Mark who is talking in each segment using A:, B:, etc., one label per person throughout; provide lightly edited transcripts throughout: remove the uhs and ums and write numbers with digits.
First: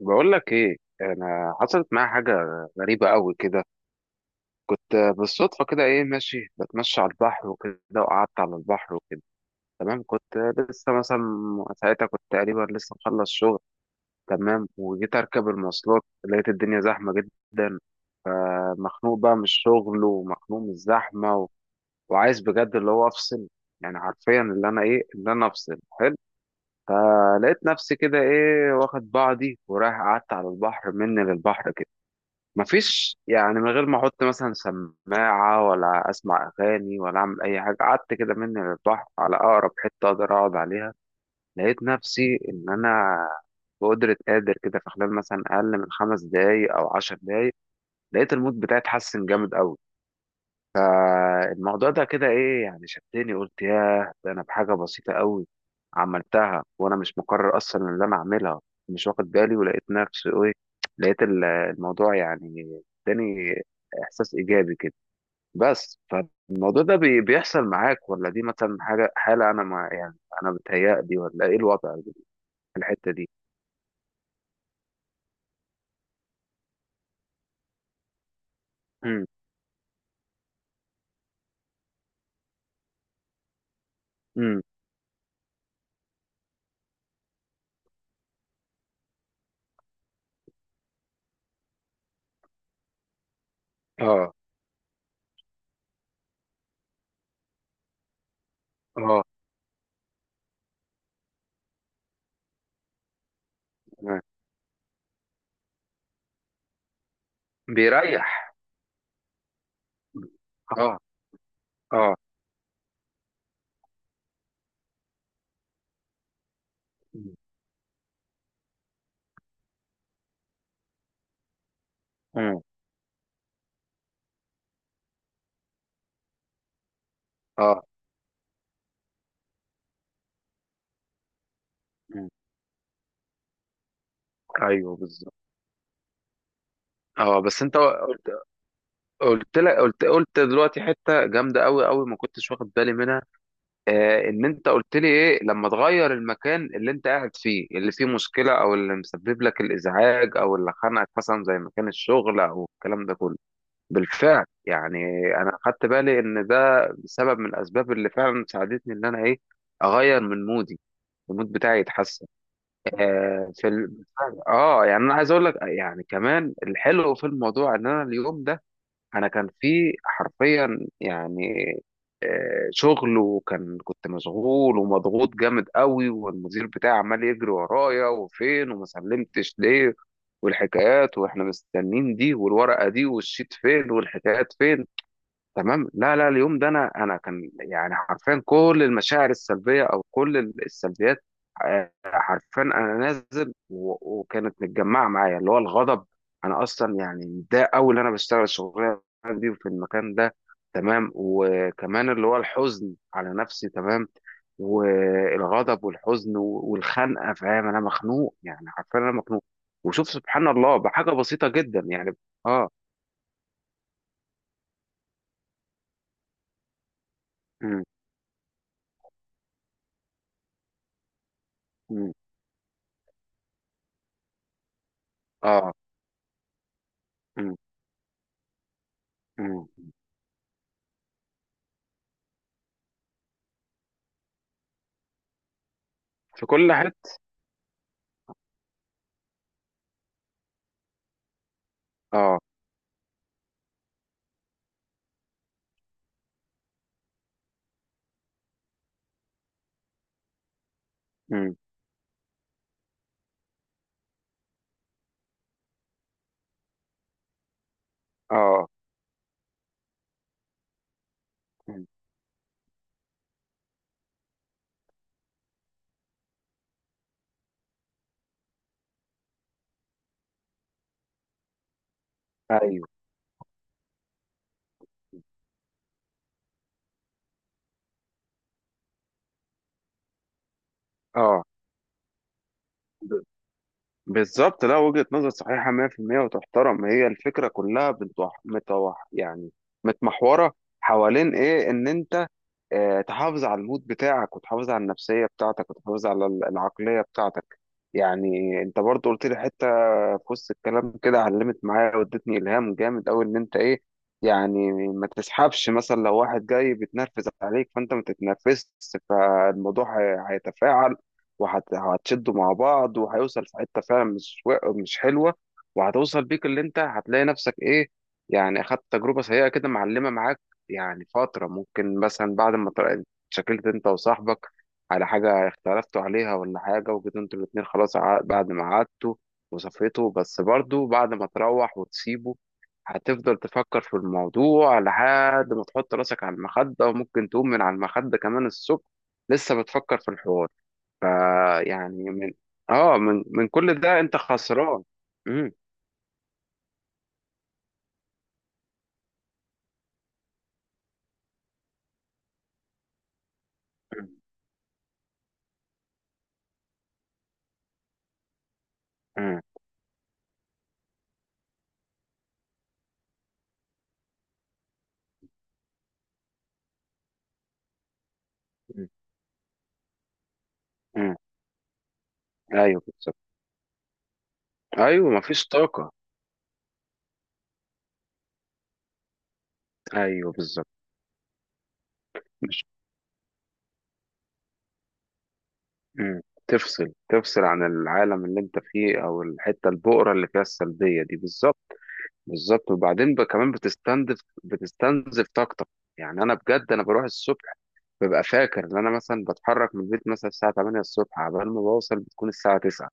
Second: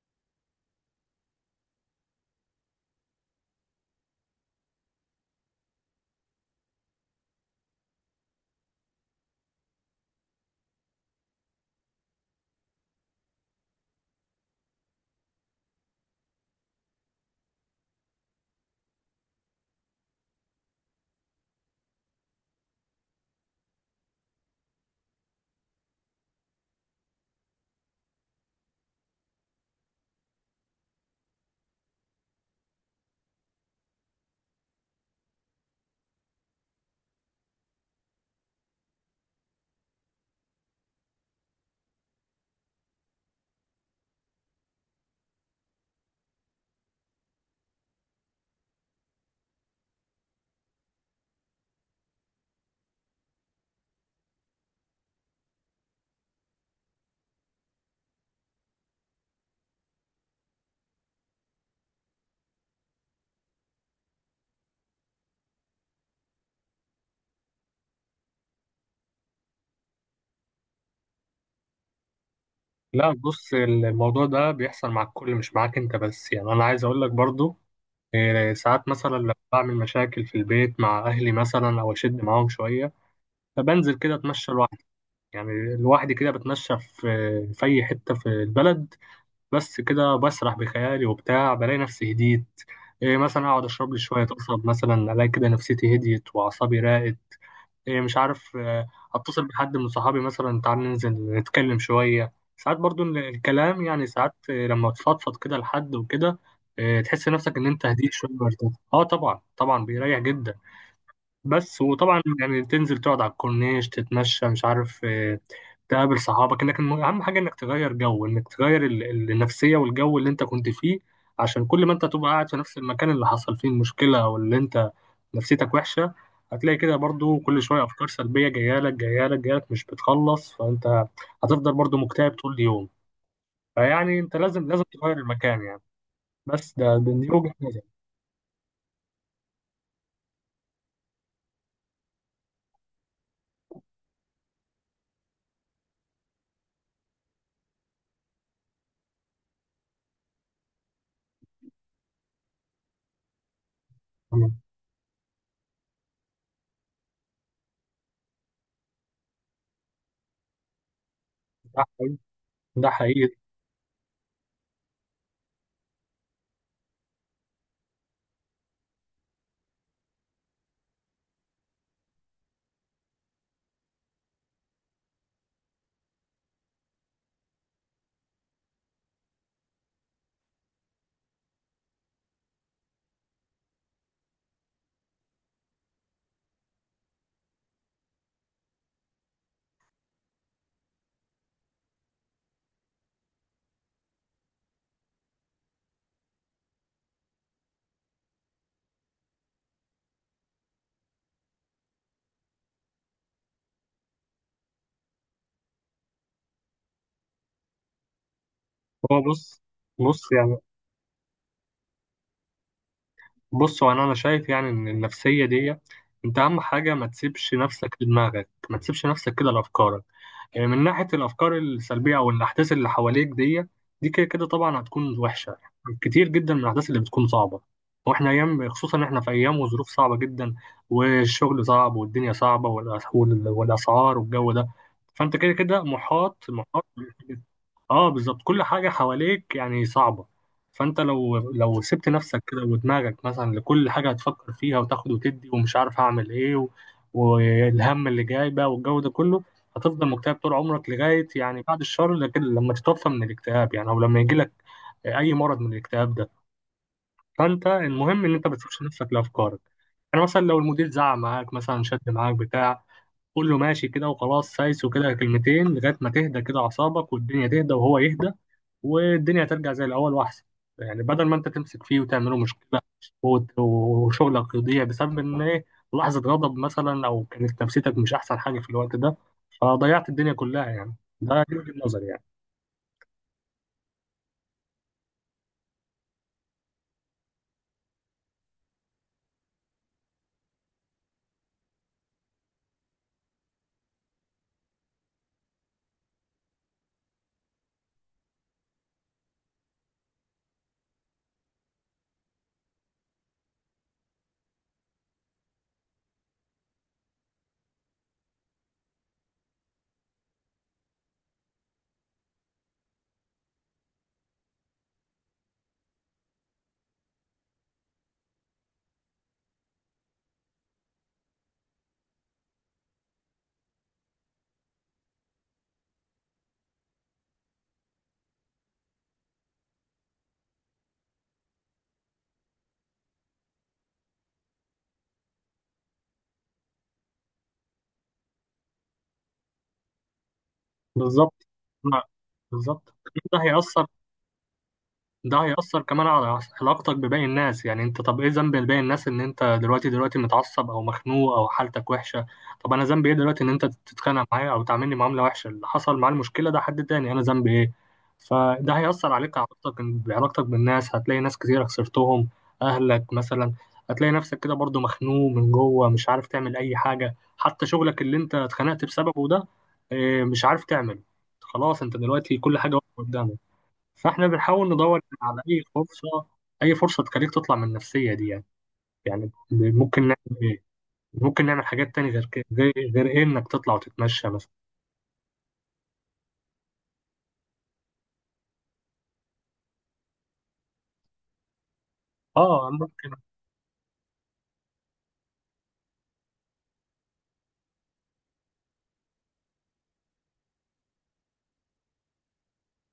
A: بقول لك ايه؟ انا حصلت معايا حاجه غريبه قوي كده. كنت بالصدفه كده ايه ماشي بتمشى على البحر وكده، وقعدت على البحر وكده. تمام، كنت لسه مثلا ساعتها كنت تقريبا لسه مخلص شغل. تمام، وجيت اركب المواصلات لقيت الدنيا زحمه جدا. فمخنوق بقى من الشغل ومخنوق من الزحمه وعايز بجد اللي هو افصل، يعني حرفيا اللي انا ايه اللي انا افصل حلو. فلقيت نفسي كده ايه واخد بعضي ورايح، قعدت على البحر مني للبحر، مفيش يعني، من غير ما احط مثلا سماعه ولا اسمع اغاني ولا اعمل اي حاجه. قعدت كده مني للبحر على اقرب حته اقدر اقعد عليها. لقيت نفسي ان انا بقدرة قادر كده في خلال مثلا اقل من خمس دقايق او عشر دقايق لقيت المود بتاعي اتحسن جامد قوي. الموضوع ده كده ايه يعني شدني، قلت ياه ده انا بحاجه بسيطه قوي عملتها وانا مش مقرر اصلا ان انا اعملها، مش واخد بالي. ولقيت نفسي ايه، لقيت الموضوع يعني اداني احساس ايجابي كده. بس فالموضوع ده بيحصل معاك ولا دي مثلا حاجه حاله انا، ما يعني انا بتهيألي ولا ايه الوضع في
B: لا
A: الحته دي؟
B: بص الموضوع ده بيحصل مع الكل مش معاك انت بس. يعني انا عايز اقول لك برضو إيه، ساعات مثلا
A: امم.
B: لما بعمل مشاكل في البيت مع اهلي مثلا او اشد معاهم شويه، فبنزل كده اتمشى
A: امم.
B: لوحدي، يعني لوحدي كده بتمشى في اي حته في البلد، بس كده بسرح بخيالي وبتاع، بلاقي نفسي هديت. إيه، مثلا اقعد اشرب لي شويه
A: اه.
B: قصب مثلا، الاقي كده نفسيتي هديت واعصابي راقت. إيه مش عارف
A: اه.
B: اتصل بحد من صحابي مثلا تعال ننزل نتكلم شوية، ساعات برضو الكلام يعني،
A: تمام.
B: ساعات آه، لما تفضفض كده لحد وكده، آه، تحس نفسك ان انت هديت شوية
A: بيريح.
B: وارتحت. اه طبعا طبعا بيريح جدا.
A: اه.
B: بس
A: اه.
B: وطبعا يعني تنزل تقعد على الكورنيش تتمشى مش عارف آه، تقابل صحابك، اهم حاجه انك تغير جو، انك تغير النفسيه والجو اللي انت كنت فيه. عشان كل ما انت تبقى قاعد في
A: امم.
B: نفس المكان اللي حصل فيه المشكله او اللي انت نفسيتك وحشه، هتلاقي كده برضو كل شويه
A: اه.
B: افكار سلبيه جايه لك مش بتخلص، فانت هتفضل برضو
A: امم.
B: مكتئب طول اليوم. فيعني انت لازم
A: ايوه
B: تغير
A: بالظبط.
B: المكان يعني. بس ده دي
A: اه.
B: وجهه
A: بس انت
B: نظري.
A: قلت، قلت لك قلت دلوقتي حته جامده قوي قوي ما كنتش واخد بالي منها. آه، ان انت قلت لي ايه، لما تغير المكان اللي انت قاعد فيه اللي فيه مشكله او اللي مسبب لك الازعاج او اللي خانقك، مثلا زي مكان الشغل او الكلام ده كله. بالفعل
B: تمام.
A: يعني. انا خدت بالي ان ده سبب من الاسباب اللي فعلا ساعدتني ان انا ايه، اغير من مودي، المود بتاعي
B: ده حقيقي،
A: يتحسن.
B: ده حقيقي.
A: آه في ال... اه يعني انا عايز اقول لك يعني كمان الحلو في الموضوع ان انا اليوم ده، انا كان في حرفيا يعني آه، شغل. وكان كنت مشغول ومضغوط جامد قوي، والمدير بتاعي عمال يجري ورايا وفين وما سلمتش ليه والحكايات، واحنا مستنين دي والورقة دي والشيت فين والحكايات فين. تمام. لا لا، اليوم ده انا كان يعني حرفيا كل المشاعر السلبيه او كل السلبيات آه، حرفيا انا نازل وكانت متجمعه معايا اللي هو الغضب. انا اصلا يعني متضايق قوي ان انا بشتغل الشغلانه دي وفي المكان ده. تمام. وكمان اللي هو الحزن على نفسي. تمام. والغضب والحزن والخنقه، فاهم؟ انا مخنوق، يعني حرفيا انا
B: هو
A: مخنوق.
B: بص
A: وشوف
B: بص
A: سبحان
B: يعني
A: الله بحاجه بسيطه جدا يعني. اه.
B: بص هو أنا شايف يعني ان النفسيه دي، انت اهم حاجه ما تسيبش
A: امم.
B: نفسك لدماغك، ما تسيبش نفسك كده لافكارك، يعني من ناحيه الافكار
A: امم.
B: السلبيه او الاحداث اللي حواليك دي، دي كده كده طبعا هتكون وحشه.
A: اه.
B: كتير جدا من الاحداث اللي بتكون صعبه، واحنا ايام، خصوصا احنا في ايام وظروف
A: امم.
B: صعبه جدا، والشغل صعب والدنيا صعبه والاسعار والجو ده، فانت كده كده محاط
A: في كل
B: محاط
A: حته.
B: اه بالظبط، كل حاجة حواليك يعني صعبة. فانت لو سبت
A: اه.
B: نفسك كده ودماغك مثلا لكل حاجة هتفكر فيها وتاخد وتدي ومش عارف هعمل ايه و... والهم اللي جاي بقى والجو ده كله، هتفضل مكتئب طول عمرك لغاية،
A: امم.
B: يعني بعد الشر، لكن لما تتوفى من الاكتئاب يعني، او لما يجيلك اي مرض من الاكتئاب ده. فانت المهم ان انت ما
A: اه.
B: تسيبش نفسك لافكارك. يعني مثلا لو المدير زعق معاك مثلا،
A: مم.
B: شد معاك بتاع، قول له ماشي كده وخلاص سايس وكده كلمتين لغاية ما تهدى كده اعصابك والدنيا تهدى وهو يهدى، والدنيا ترجع زي الأول وأحسن. يعني بدل ما أنت تمسك فيه وتعمله مشكلة
A: ايوه.
B: وشغلك يضيع بسبب إن إيه، لحظة غضب مثلا أو كانت نفسيتك مش أحسن حاجة في الوقت ده، فضيعت الدنيا كلها يعني.
A: اه.
B: دي وجهة نظري يعني.
A: ب- بالظبط. لا، وجهه نظر صحيحه 100% وتحترم. هي الفكره كلها بتوح متوح يعني، متمحوره حوالين ايه، ان انت آه، تحافظ على المود بتاعك وتحافظ على النفسية بتاعتك وتحافظ على العقلية بتاعتك. يعني انت برضو قلت لي حتة في وسط الكلام كده علمت معايا وادتني إلهام جامد أوي، إن أنت إيه، يعني ما تسحبش. مثلا لو واحد جاي بيتنرفز عليك فأنت ما تتنرفزش، فالموضوع هيتفاعل وهتشدوا مع بعض وهيوصل في حتة فعلا مش حلوة، وهتوصل بيك اللي أنت هتلاقي نفسك إيه، يعني أخدت تجربة سيئة كده معلمة معاك. يعني فترة، ممكن مثلا بعد ما اتشكلت انت وصاحبك على حاجة اختلفتوا عليها ولا حاجة، وجيتوا انتوا الاتنين خلاص، بعد ما قعدتوا وصفيتوا، بس برضو بعد ما تروح وتسيبه هتفضل تفكر في الموضوع لحد ما تحط راسك على المخدة. وممكن تقوم من على المخدة كمان الصبح لسه بتفكر في الحوار.
B: بالظبط.
A: فيعني
B: لا،
A: من،
B: بالظبط.
A: اه، من
B: ده
A: من كل
B: هيأثر،
A: ده انت خسران.
B: ده
A: مم.
B: هيأثر كمان على علاقتك بباقي الناس. يعني انت، طب ايه ذنب باقي الناس ان انت دلوقتي متعصب او مخنوق او حالتك وحشة؟ طب انا ذنبي ايه دلوقتي ان انت تتخانق معايا او تعاملني معاملة وحشة؟ اللي حصل معاه المشكلة ده حد تاني، انا ذنبي ايه؟ فده هيأثر عليك،
A: مم.
B: علاقتك بعلاقتك بالناس، هتلاقي ناس كتير خسرتهم، اهلك مثلا. هتلاقي نفسك كده برضو مخنوق من جوه، مش عارف تعمل اي حاجة، حتى شغلك اللي انت اتخانقت
A: مم.
B: بسببه ده اه، مش عارف تعمل.
A: مم.
B: خلاص انت دلوقتي كل حاجة
A: ايوه
B: واقفة
A: بالظبط.
B: قدامك. فاحنا بنحاول ندور
A: ايوه
B: على
A: مفيش
B: اي
A: طاقة.
B: فرصه، اي فرصه تخليك تطلع من النفسيه دي يعني. يعني ممكن نعمل
A: ايوه
B: ايه،
A: بالظبط.
B: ممكن نعمل حاجات تانية غير كده، غير غير إيه، انك تطلع وتتمشى مثلا،
A: مم. تفصل، تفصل عن العالم اللي انت فيه او الحته البؤره اللي فيها السلبيه دي بالظبط.
B: اه
A: بالظبط.
B: ممكن.
A: وبعدين كمان بتستنزف، بتستنزف طاقتك. يعني انا بجد انا بروح الصبح، ببقى فاكر ان انا مثلا بتحرك من البيت مثلا الساعه 8 الصبح عبال ما بوصل بتكون الساعه 9.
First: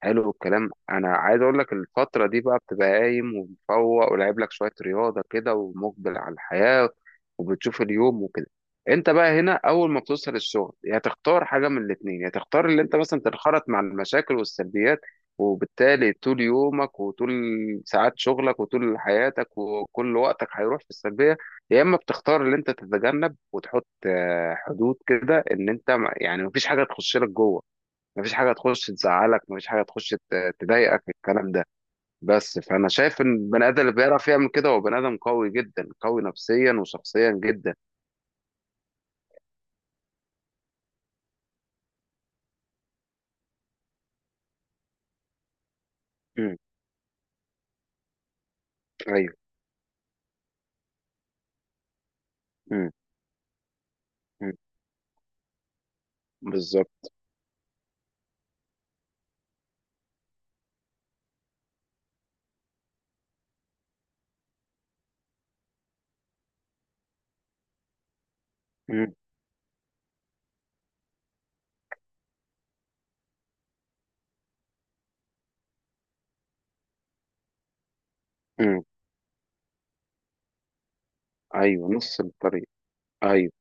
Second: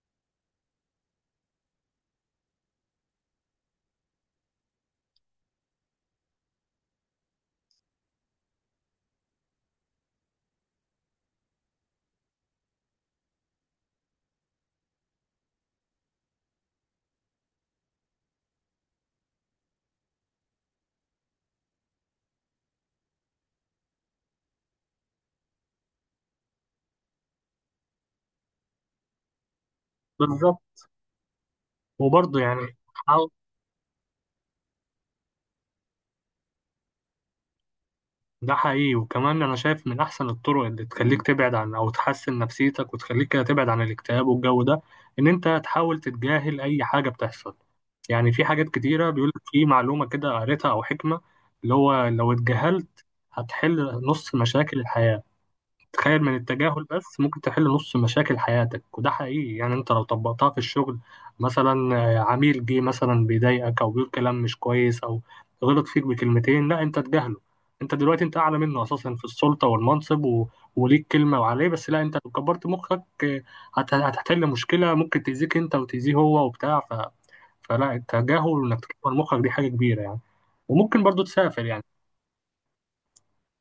A: حلو الكلام. انا عايز اقول لك الفتره دي بقى بتبقى قايم ومفوق ولعب لك شويه رياضه كده ومقبل على الحياه وبتشوف اليوم وكده. انت بقى هنا اول ما بتوصل الشغل يا تختار حاجه من الاثنين، يا تختار اللي انت مثلا تنخرط مع المشاكل والسلبيات وبالتالي طول يومك وطول ساعات شغلك وطول حياتك وكل وقتك هيروح في السلبيه، يا اما بتختار اللي انت تتجنب وتحط آه، حدود كده ان انت يعني مفيش حاجه تخش لك جوه، مفيش حاجه تخش تزعلك، مفيش حاجه تخش
B: بالظبط،
A: تضايقك، الكلام ده.
B: وبرضه
A: بس
B: يعني
A: فانا شايف
B: حاول.
A: ان البني ادم اللي بيعرف يعمل كده هو بني ادم قوي جدا، قوي نفسيا وشخصيا جدا.
B: ده حقيقي، وكمان انا شايف من احسن الطرق اللي تخليك تبعد عن او تحسن نفسيتك وتخليك كده تبعد عن الاكتئاب والجو ده، ان انت تحاول
A: امم.
B: تتجاهل اي حاجه بتحصل. يعني في حاجات كتيره بيقول
A: ايوه.
B: لك، في معلومه كده قريتها او حكمه، اللي هو لو
A: امم.
B: اتجاهلت هتحل نص
A: امم.
B: مشاكل الحياه. تخيل، من التجاهل
A: بالظبط.
B: بس ممكن تحل نص مشاكل حياتك، وده حقيقي يعني. انت لو طبقتها في الشغل مثلا، آه، عميل جه مثلا بيضايقك او بيقول كلام مش كويس او غلط فيك بكلمتين، لا انت تجاهله. انت دلوقتي انت اعلى منه اساسا
A: امم.
B: في السلطه والمنصب و... وليك كلمه وعليه، بس لا، انت لو كبرت مخك آه، هت... هتحل مشكله ممكن تاذيك انت وتاذيه هو وبتاع ف... فلا، التجاهل وانك
A: امم.
B: تكبر مخك دي حاجه كبيره يعني. وممكن برضو تسافر يعني.
A: ايوه نص الطريق. ايوه.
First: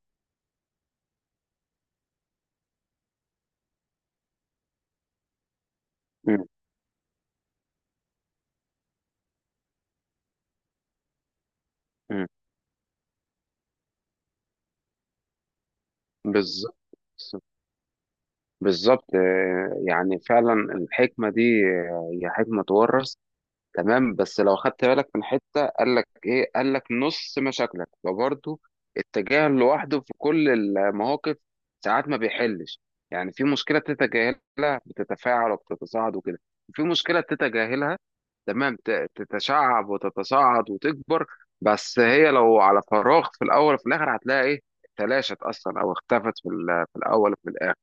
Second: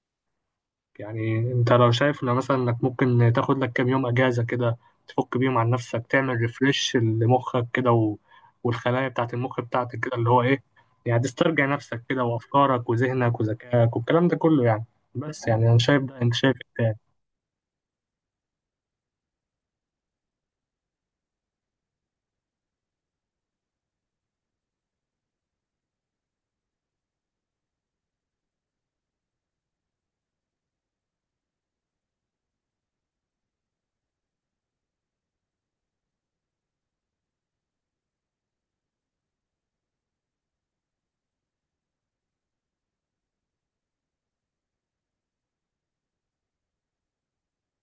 B: يعني انت لو شايف، لو مثلا انك ممكن تاخد لك كام يوم اجازة كده، تفك بيهم عن نفسك، تعمل
A: امم.
B: ريفرش لمخك كده و... والخلايا بتاعت المخ بتاعتك كده، اللي هو ايه، يعني تسترجع نفسك كده
A: امم.
B: وافكارك وذهنك وذكائك والكلام ده كله يعني. بس يعني انا شايف ده، انت شايف إيه
A: بالظبط.
B: تاني؟
A: بالظبط آه، يعني فعلا الحكمه دي آه، هي حكمه تورث. تمام. بس لو خدت بالك من حتة، قال لك ايه؟ قال لك نص مشاكلك، فبرضه التجاهل لوحده في كل المواقف ساعات ما بيحلش. يعني في مشكلة تتجاهلها بتتفاعل وبتتصاعد وكده، وفي مشكلة تتجاهلها تمام تتشعب وتتصاعد وتكبر. بس هي لو على فراغ في الاول وفي الاخر هتلاقي ايه، تلاشت اصلا او اختفت في في الاول وفي الاخر.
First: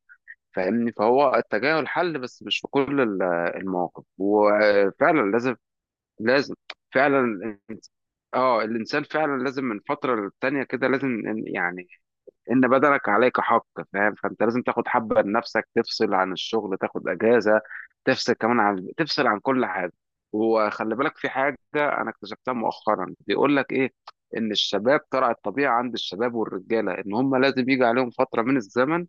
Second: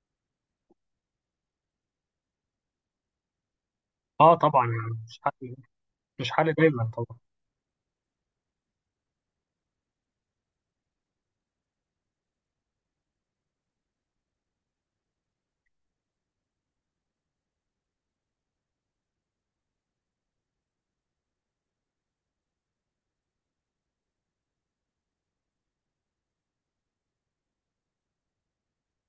A: فاهمني؟ فهو التجاهل حل بس مش في كل المواقف.
B: اه طبعا يعني مش
A: وفعلا
B: حل،
A: لازم،
B: مش حل
A: لازم
B: دايما
A: فعلا. الإنس- اه الانسان فعلا لازم من فتره للتانيه كده، لازم يعني ان بدنك عليك حق، فاهم؟ فانت لازم تاخد حبه لنفسك، تفصل عن الشغل، تاخد اجازه، تفصل كمان عن، تفصل عن كل حاجه. وخلي بالك في حاجه انا اكتشفتها مؤخرا، بيقول لك ايه، ان الشباب طلع الطبيعه عند الشباب والرجاله ان هم لازم يجي عليهم فتره من الزمن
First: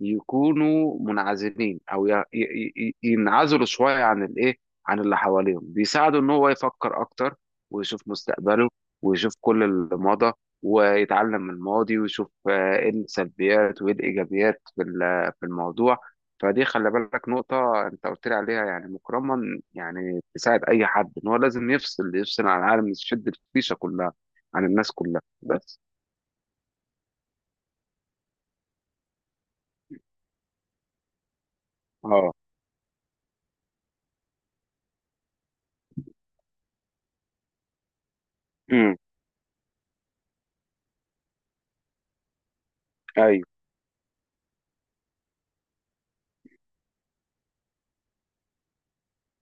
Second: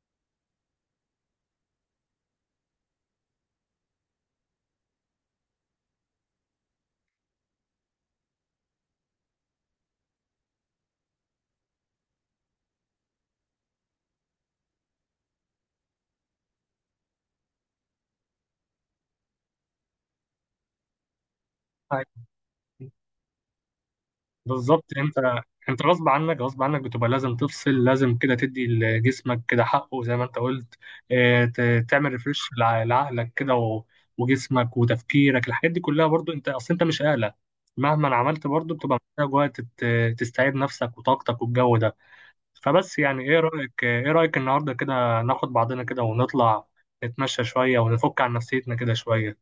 A: يكونوا منعزلين او ينعزلوا شويه عن الايه، عن اللي حواليهم. بيساعده ان هو يفكر اكتر، ويشوف مستقبله، ويشوف كل اللي مضى، ويتعلم من الماضي، ويشوف آه، ايه السلبيات وايه الايجابيات في في الموضوع. فدي خلي بالك نقطة انت قلت لي عليها يعني مكرما، يعني تساعد اي حد، ان هو لازم
B: طبعا.
A: يفصل، يفصل عن العالم، يشد الفيشة كلها عن
B: بالظبط.
A: الناس
B: انت،
A: كلها. بس
B: انت غصب عنك بتبقى لازم تفصل، لازم كده تدي لجسمك كده حقه زي ما انت قلت. اه، تعمل
A: اه.
B: ريفرش لعقلك كده و- وجسمك وتفكيرك، الحاجات دي كلها برضو، انت اصل انت مش آلة. مهما عملت برضو
A: امم.
B: بتبقى محتاج وقت تستعيد نفسك وطاقتك والجو ده. فبس يعني،
A: ايوه.
B: ايه رأيك النهارده كده ناخد بعضنا كده ونطلع نتمشى شوية ونفك عن نفسيتنا كده شوية؟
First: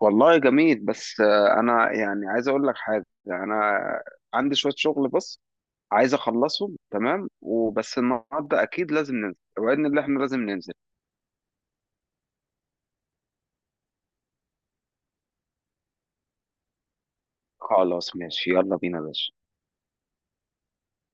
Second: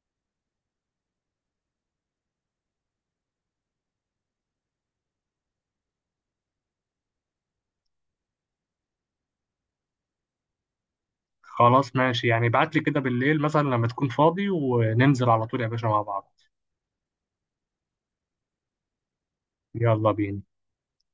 A: والله جميل. بس آه، انا يعني عايز اقول لك حاجة. انا عندي شوية شغل بس عايز اخلصهم، تمام؟ وبس النهارده اكيد لازم ننزل، وعدنا اللي احنا لازم ننزل.
B: خلاص ماشي يعني، ابعت لي كده بالليل مثلا لما تكون فاضي وننزل على طول يا باشا مع بعض.
A: خلاص ماشي، يلا بينا يا باشا.
B: يلا بينا.